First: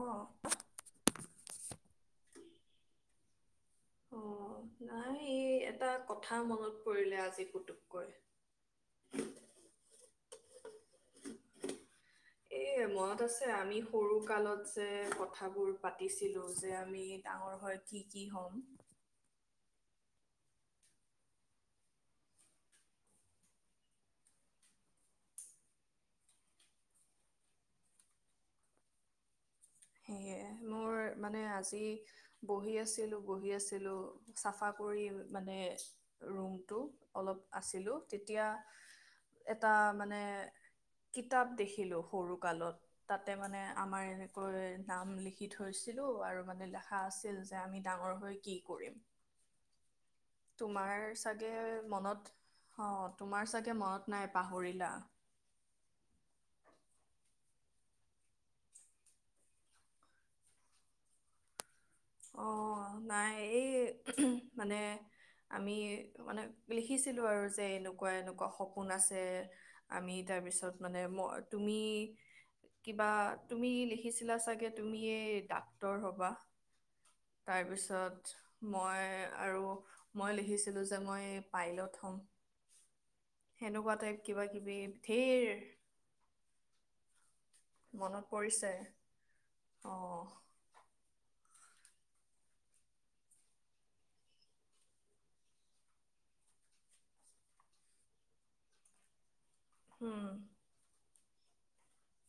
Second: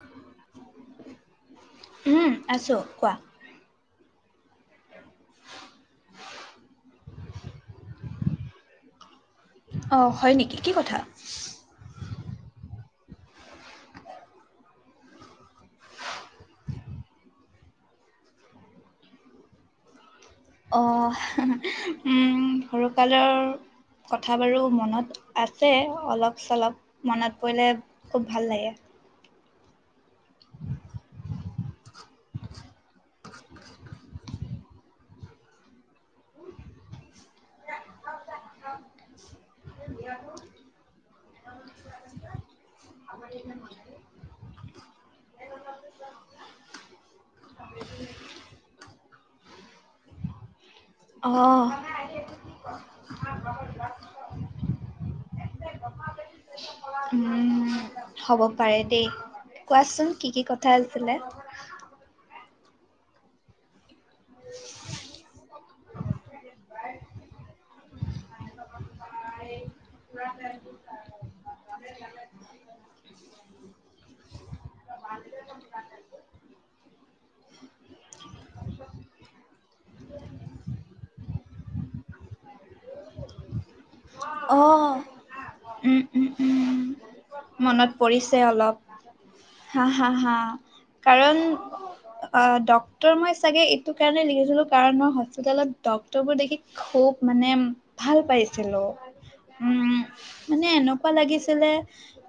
অ উম, আছোঁ কোৱা অ নাই এই এটা কথা মনত পৰিলে আজি কুতুককৈ অ হয় নেকি কি কথা এ মনত আছে আমি সৰু কালত যে কথাবোৰ পাতিছিলো যে আমি ডাঙৰ হৈ কি কি হ'ম অ সৰুকালৰ কথা বাৰু মনত আছে অলপ চলপ মনত পৰিলে খুব ভাল লাগে সেয়ে মোৰ মানে আজি বহি আছিলো বহি আছিলো চাফা কৰি মানে ৰুমটো অলপ আছিলো তেতিয়া এটা মানে কিতাপ দেখিলো সৰু কালত তাতে মানে আমাৰ এনেকৈ নাম লিখি থৈছিলো আৰু মানে লিখা আছিল যে আমি ডাঙৰ হৈ কি কৰিম তোমাৰ চাগে অ', মনত অঁ তোমাৰ চাগে মনত নাই পাহ মৰিলা উম হ'ব পাৰে দেই কোৱাচোন কি কি কথা আছিলে অঁ নাই এই মানে আমি মানে লিখিছিলো আৰু যে এনেকুৱা এনেকুৱা সপোন আছে আমি তাৰপিছত মানে ম তুমি কিবা তুমি লিখিছিলা চাগে তুমি ডাক্তৰ হবা তাৰপিছত মই আৰু মই লিখিছিলোঁ যে মই পাইলট হ'ম সেনেকুৱা টাইপ কিবা কিবি অ', ধেৰ উম, উম, উম। মনত পৰিছে অলপ হা অ' হা হা কাৰণ অ ডক্টৰ মই চাগে এইটো কাৰণে লিখিছিলো কাৰণ মই হস্পিতালত ড্ক্তৰবোৰ দেখি খুব মানে ভাল পাইছিলো। উম লাগিছিলে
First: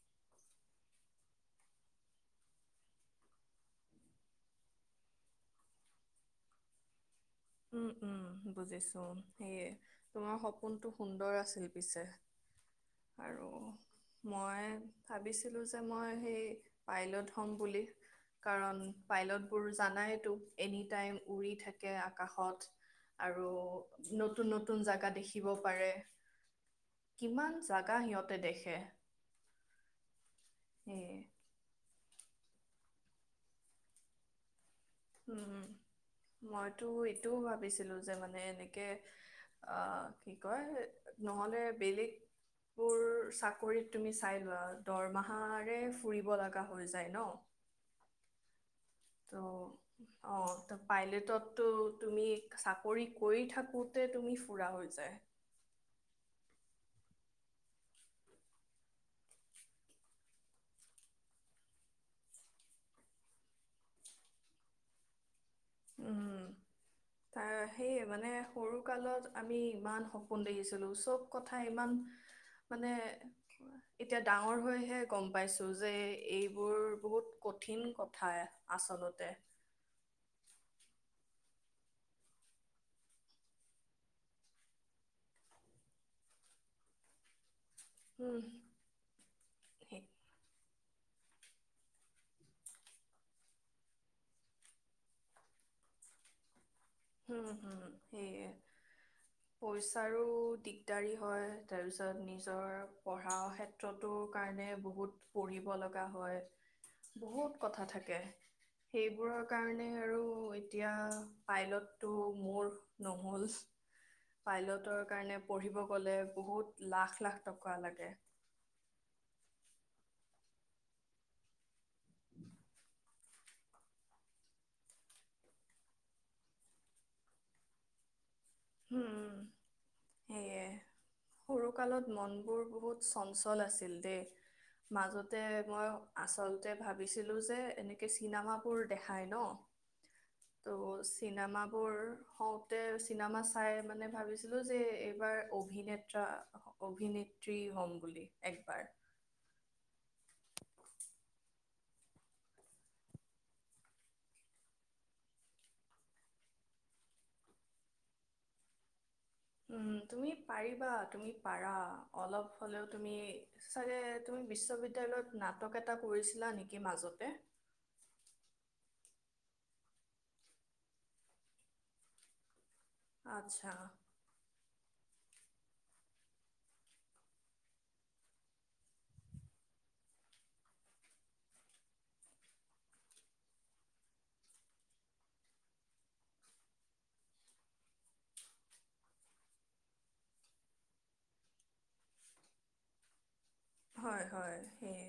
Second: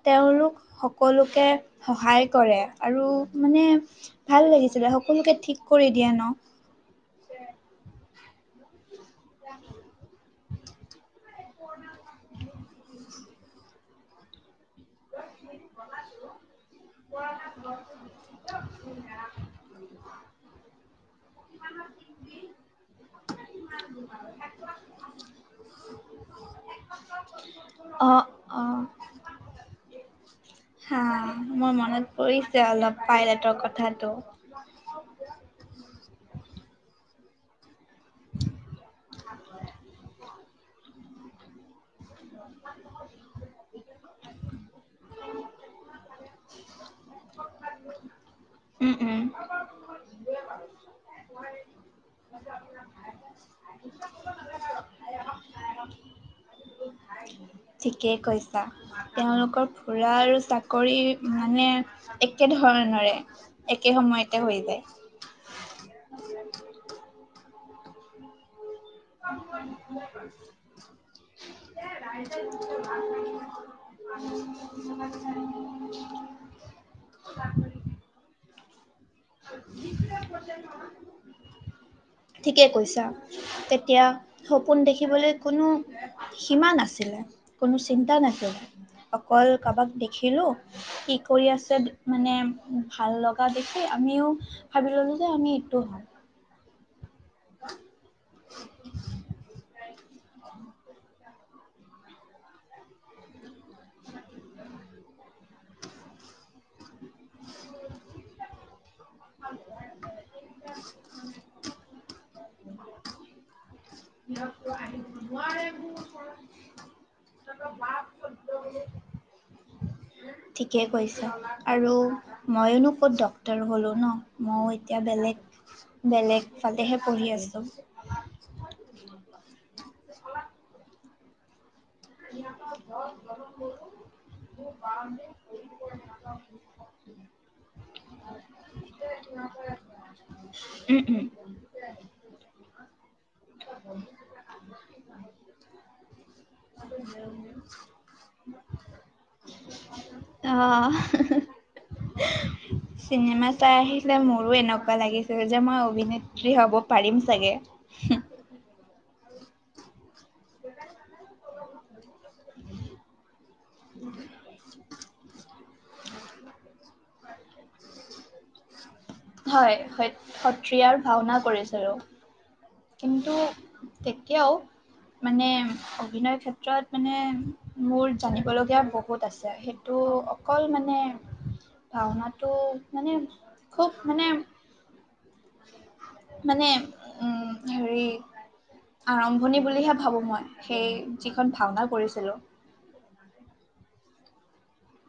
তেওঁলোক সকলোকে সহায় কৰে আৰু মানে ভাল লাগিছিলে। সকলোকে ঠিক কৰি দিয়ে ন। উম উম বুজিছো। সেয়ে তোমাৰ সপোনটো সুন্দৰ আছিল। পিছে আৰু মই ভাবিছিলোঁ যে মই সেই পাইলট হ'ম বুলি। কাৰণ পাইলটবোৰ জানা এ টো এনি টাইম উৰি থাকে আ আকাশত আৰু নতুন নতুন জেগা দেখিব পাৰে। কিমান জাগা অ', সিহঁতে দেখে। অ'। হা সেই মই মনত কৰিছে অলপ পাইলেটৰ কথাটো। উম, মইতো এইটোও ভাবিছিলো যে মানে এনেকে অ কি কয় নহ'লে বেলেগ বোৰ চাকৰিত তুমি চাই লোৱা দৰমাহাৰে ফুৰিব লগা হৈ যায় ন। উম, উম। ত' অঁ ত পাইলেটতো তুমি চাকৰি কৰি থাকোতে তুমি ফুৰা হৈ যায়। ঠিকেই কৈছা। তেওঁলোকৰ ফুৰা আৰু চাকৰি মানে একে ধৰণৰে। একে সময়তে হৈ যায়। উম তাৰ সেইয়ে মানে সৰু কালত আমি ইমান সপোন দেখিছিলোঁ। চব কথা ইমান মানে এতিয়া ডাঙৰ হৈহে গম পাইছো যে এইবোৰ বহুত কঠিন কথা। আচলতে [inaudible] ঠিকে কৈছা। তেতিয়া সপোন দেখিবলৈ কোনো সীমা নাছিলে। কোনো চিন্তা উম নাছিলে। অকল কাবাক সেই দেখিলোঁ কি কৰি আছে মানে ভাল লগা দেখি আমিও ভাবি ললো যে আমি এইটো হম। হম হুম। সেয়ে পইচাৰো দিগদাৰি। হয়। তাৰপিছত নিজৰ পঢ়াৰ ক্ষেত্ৰতো কাৰণে বহুত পঢ়িব লগা হয়। বহুত কথা থাকে। সেইবোৰৰ কাৰণে আৰু এতিয়া পাইলট টো মোৰ নহল। পাইলটৰ কাৰণে পঢ়িব গলে বহুত লাখ লাখ টকা লাগে। ঠিকেই কৈছে। আৰু ময়োনো ক'ত ডক্তৰ হ'লোঁ ন? ময়ো এতিয়া বেলেগ বেলেগ ফালেহে পঢ়ি আছোঁ। হুম। [inaudible] সৰু কালত মনবোৰ বহুত চঞ্চল আছিল দেই। মাজতে মই আচলতে ভাবিছিলো যে এনেকে চিনেমাবোৰ দেখাই ন'। উম উম চিনেমাবোৰ হওঁতে চিনেমা চাই মানে ভাবিছিলো যে এইবাৰ অভিনেতা অভিনেত্ৰী হম বুলি একবাৰ। অ 'চিনেমা চাই আহিলে মোৰো এনেকুৱা লাগিছিল যে মই অভিনেত্ৰী হব পাৰিম চাগে। উম, তুমি পাৰিবা তুমি পাৰা অলপ হ'লেও তুমি চাগে তুমি বিশ্ববিদ্যয়ালয়ত নাটক নাটক এটা কৰিছিলা নেকি মাজতে। হয়, সত্ৰিয়াৰ ভাওঁনা কৰিছিলোঁ। কিন্তু আচ্ছা, তেতিয়াও মানে অভিনয় ক্ষেত্ৰত মানে মোৰ জানিবলগীয়া বহুত আছে। সেইটো অকল মানে ভাওনাটো মানে খুব মানে- মানে উম। হেৰি আৰম্ভণি বুলিহে ভাবোঁ মই সেই যিখন ভাওনা কৰিছিলোঁ। হয়- হয়। সেয়ে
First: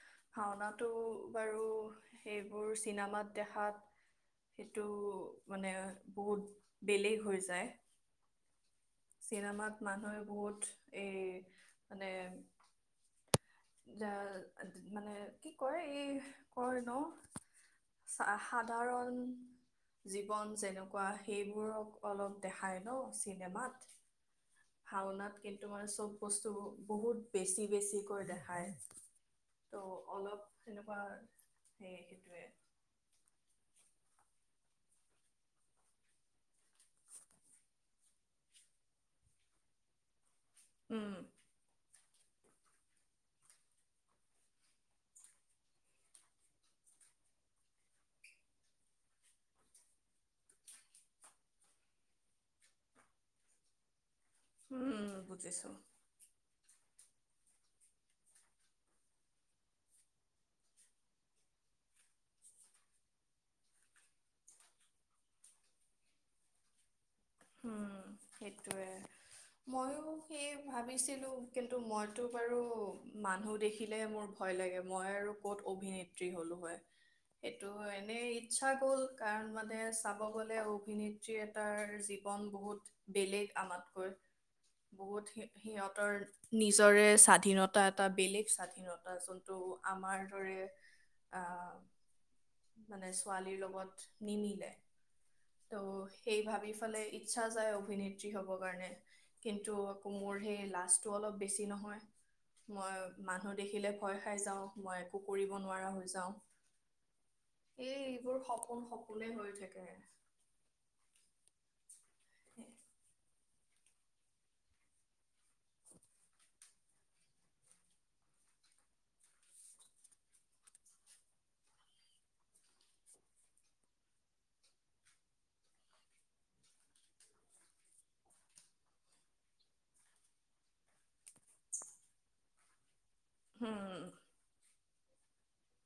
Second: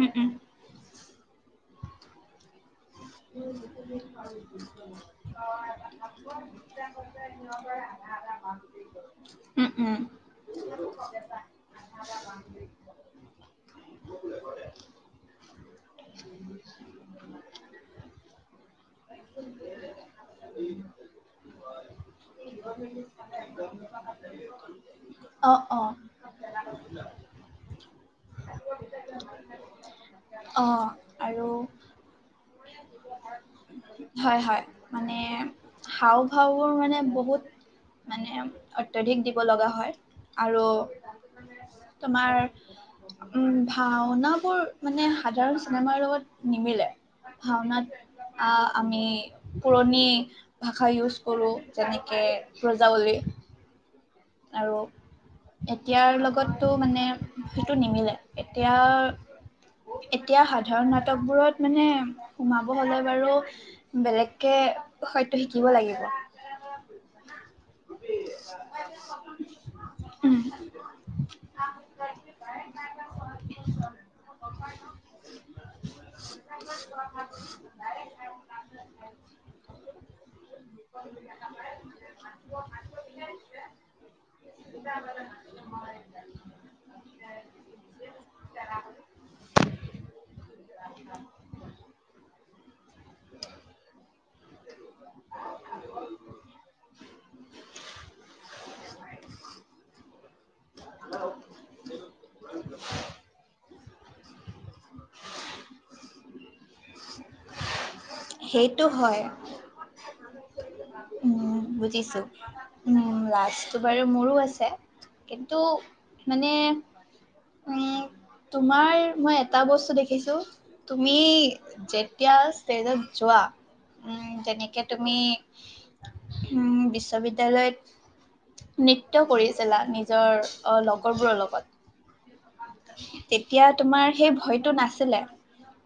উম, উম, ভাওনাটো বাৰু সেইবোৰ, চিনেমাত দেখাত সেইটো মানে বহুত বেলেগ হৈ যায়। উম, চিনেমাত উম, মানুহে বহুত এই মানে এ, মানে কি কয় এই কয় ন' সাধাৰণ জীৱন যেনেকুৱা সেইবোৰক অলপ দেখাই ন চিনেমাত। ভাওনাত অ', কিন্তু মানে অ'। চব বস্তুবোৰ। বহুত বেছি বেছিকৈ দেখায় ত' অলপ অ তেনেকুৱা। আৰু সেই সেইটোৱে, হয় -হয় মানে। হাওঁ -ফাওঁৰ মানে বহুত মানে অত্যধিক দিব লগা হয়। আৰু উম তোমাৰ উম ভাওনাবোৰ মানে সাধাৰণ চিনেমাৰ লগত নিমিলে ভাওনাত আহ আমি পুৰণি। ভাষা ইউজ কৰোঁ যেনেকে বজাৱলী। আৰু উম বুজিছো এতিয়াৰ লগতো মানে। সেইটো নিমিলে এতিয়া এতিয়া সাধাৰণ নাটকবোৰত মানে সোমাব হলে বাৰু বেলেগকে হয়তো শিকিব লাগিব উম সেইটোৱে। ময়ো উম, সেয়ে ভাবিছিলো কিন্তু মইতো বাৰু মানুহ দেখিলে মোৰ ভয় লাগে মই আৰু ক'ত অভিনেত্ৰী হলো হয়। এইটো এনে ইচ্ছা গ'ল কাৰণ মানে চাব গলে অভিনেত্ৰী এটাৰ যি জীৱন বহুত বেলেগ আমাতকৈ। বহুত সিহঁতৰ নিজৰে স্বাধীনতা এটা বেলেগ স্বাধীনতা যোনটো আমাৰ দৰে আহ মানে ছোৱালীৰ লগত নিমিলে ত' সেই ভাবি ফালেই ইচ্ছা যায় অভিনেত্ৰী হ'ব কাৰণে কিন্তু আকৌ মোৰ। সেই লাজটো অলপ বেছি নহয় মই মানুহ দেখিলে। ভয় খাই যাওঁ। মই একো কৰিব নোৱাৰা হৈ যাও এই এইবোৰ সপোন সেইটো হয়। সপোনে হৈ থাকে। উম বুজিছো। উম লাষ্ট। লাজটো বাৰু মোৰো আছে কিন্তু মানে উম তোমাৰ মই এটা বস্তু দেখিছো তুমি যেতিয়া ষ্টেজত যোৱা উ যেনেকে তুমি। উম বিশ্ববিদ্য়ালয়ত নৃত্য কৰিছিলা নিজৰ লগৰবোৰৰ লগত। তেতিয়া হুম তোমাৰ সেই ভয়তটো নাছিল।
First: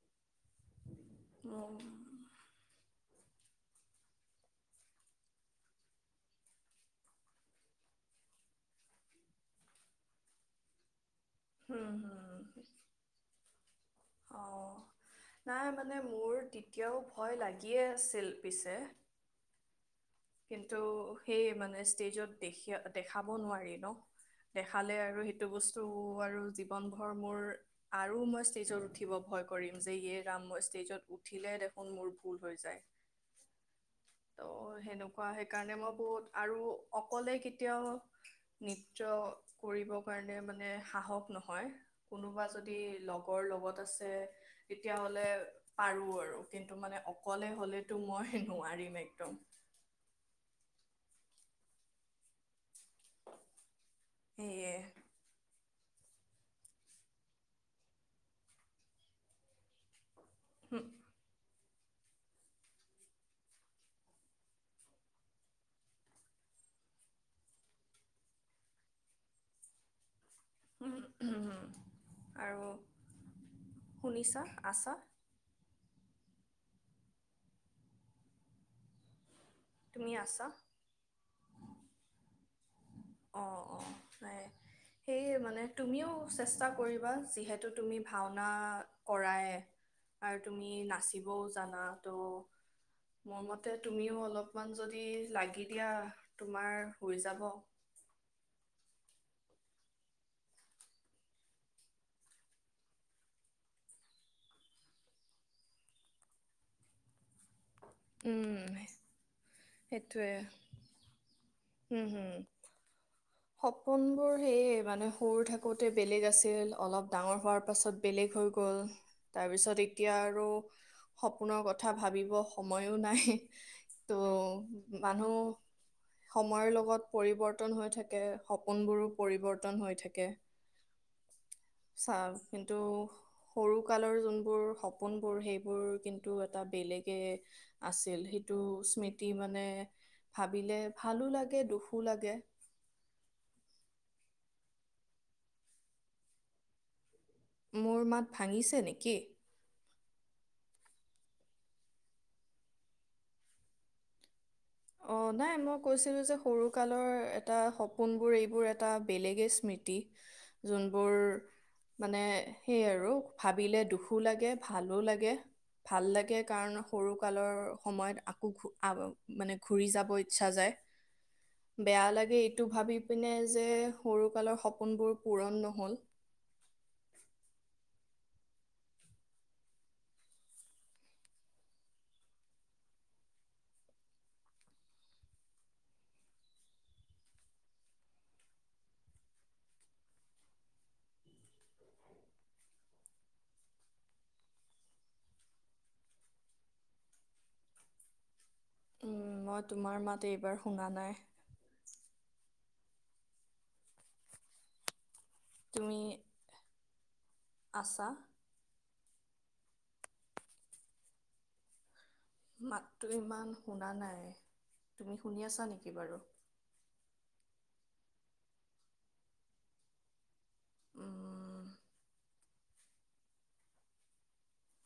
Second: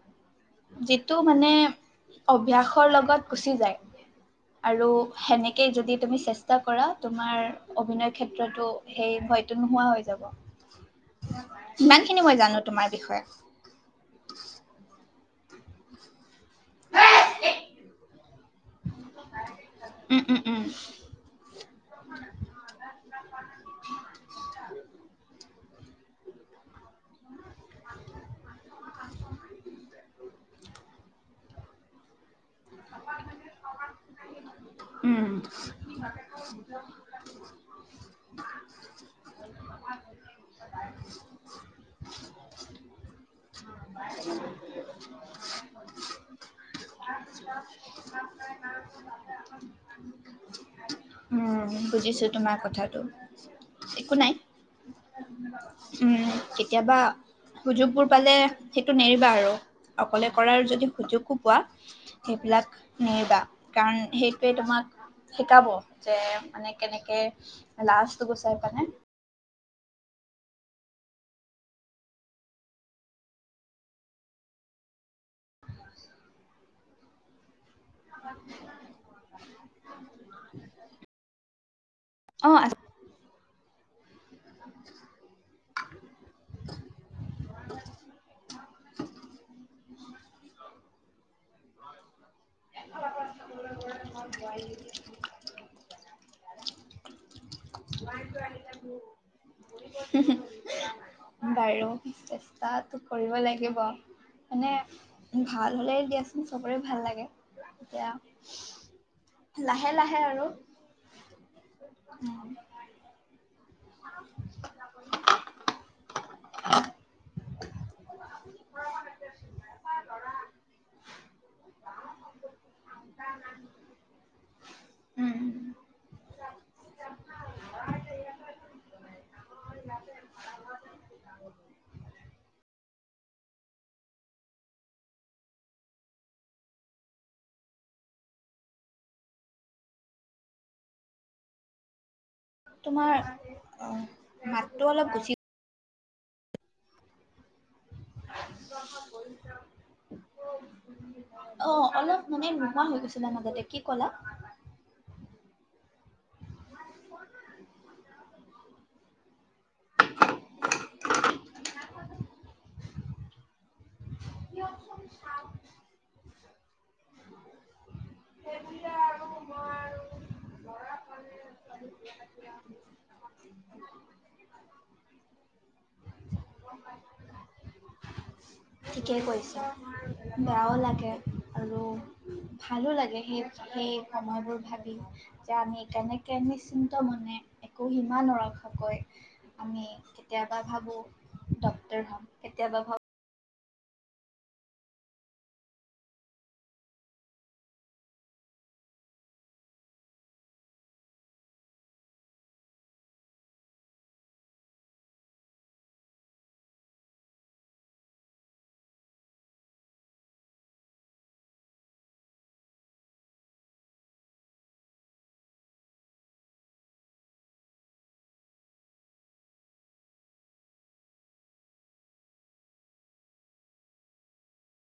[inaudible] যিটো মানে মোৰ- অভ্যাস। লগত গুচি যায়। আৰু সেনেকেই যদি তুমি চেষ্টা কৰা তোমাৰ অভিনয় ক্ষেত্ৰতো সেই ভয়টো নোহোৱা হৈ যাব। হুম ইমানখিনি মই হুম জানো তোমাৰ বিষয়ে। অঁ নাই মানে মোৰ, তেতিয়াও ভয় লাগিয়ে আছিল। পিছে। উম, উম, উম, কিন্তু সেই মানে ষ্টেজত দেখি দেখাব নোৱাৰি ন দেখালে আৰু এইটো বস্তু আৰু জীৱন ভৰ মোৰ আৰু মই ষ্টেজত উঠিব ভয় কৰিম যে ইয়ে ৰাম মই ষ্টেজত উঠিলে দেখোন মোৰ ভুল হৈ যায় ত'। উম, সেইকাৰণে মই বহুত আৰু অকলে কেতিয়াও নৃত্য কৰিব কাৰণে মানে সাহস নহয় কোনোবা যদি লগৰ লগত। তেতিয়া হ'লে পাৰো আৰু কিন্তু মানে, [inaudible] অকলে হ'লেতো মই নোৱাৰিম একদম উম, বুজিছো তোমাৰ কথাত। ত একো নাই। সেয়ে উম কেতিয়াবা সুযোগ বোৰ পালে সেইটো নেৰিবা আৰু অকলে কৰাৰ যদি সুযোগ খুব। কোৱা? সেইবিলাক নেৰিবা কাৰণ সেইটোৱে তোমাক শিকাব যে মানে কেনেকে লাজটো গুচাই পানে। আৰু শুনিছা আচা? [inaudible] তুমি আছা? অ' আছো। অ' অ' সেইে মানে তুমিও চেষ্টা কৰিবা যিহেতু তুমি ভাওনা কৰায় আৰু তুমি নাচিবও জানা ত'। মোৰ মতে তুমিও অলপমান যদি লাগি দিয়া তোমাৰ হৈ যাব। বাৰু চেষ্টাটো কৰিব লাগিব মানে ভাল হলে দিয়াচোন চবৰে ভাল লাগে। এতিয়া উম লাহে -লাহে আৰু, হুম হুম সপোনবোৰ সেয়ে মানে সৰু থাকোতে বেলেগ আছিল। অলপ ডাঙৰ হোৱাৰ পাছত বেলেগ হৈ গল তাৰপিছত এতিয়া আৰু সপোনৰ কথা ভাবিব স সময়ো নাই ত' মানুহ উম। সময়ৰ লগত পৰিৱৰ্তন হৈ থাকে। সপোনবোৰো পৰিৱৰ্তন হৈ থাকে চা কিন্তু সৰু কালৰ যোনবোৰ সপোন তোমাৰ অ' মাতটো অলপ গুচি মোৰ মাত ভাঙিছে নেকি? অ' অলপ মানে নোহোৱা হৈ গৈছিলা মাজতে কি কলা? অ' নাই মই কৈছিলো যে সৰু কালৰ এটা সপোনবোৰ এইবোৰ এটা বেলেগে স্মৃতি যোনবোৰ মানে সেই আৰু ভাবিলে দুখ। দুখো লাগে ভালো লাগে ভাল লাগে কাৰণ সৰু কালৰ সময়ত আকৌ ঘূ আ মানে ঘূৰি যাব ইচ্ছা যায় বেয়া লাগে এইটো ভাবি পিনে যে সৰুকালৰ সপোনবোৰ পূৰণ নহ'ল। কি? [inaudible] ঠিকে কৈছা। বেয়াও লাগে আৰু ভালো লাগে সেই- সেই সময়বোৰ ভাবি যে আমি কেনেকে নিশ্চিন্ত মনে একো সীমা নৰখাকৈ আমি কেতিয়াবা ভাবোঁ ডক্তৰ হম কেতিয়াবা ভাবোঁ মই তোমাৰ মাত এইবাৰ শুনা নাই। তুমি আছা মাতটো ইমান শুনা নাই তুমি শুনি আছা নেকি বাৰু ' [inaudible]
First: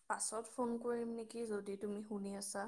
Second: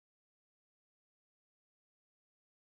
পাছত ফোন কৰিম নেকি যদি তুমি শুনি আছা?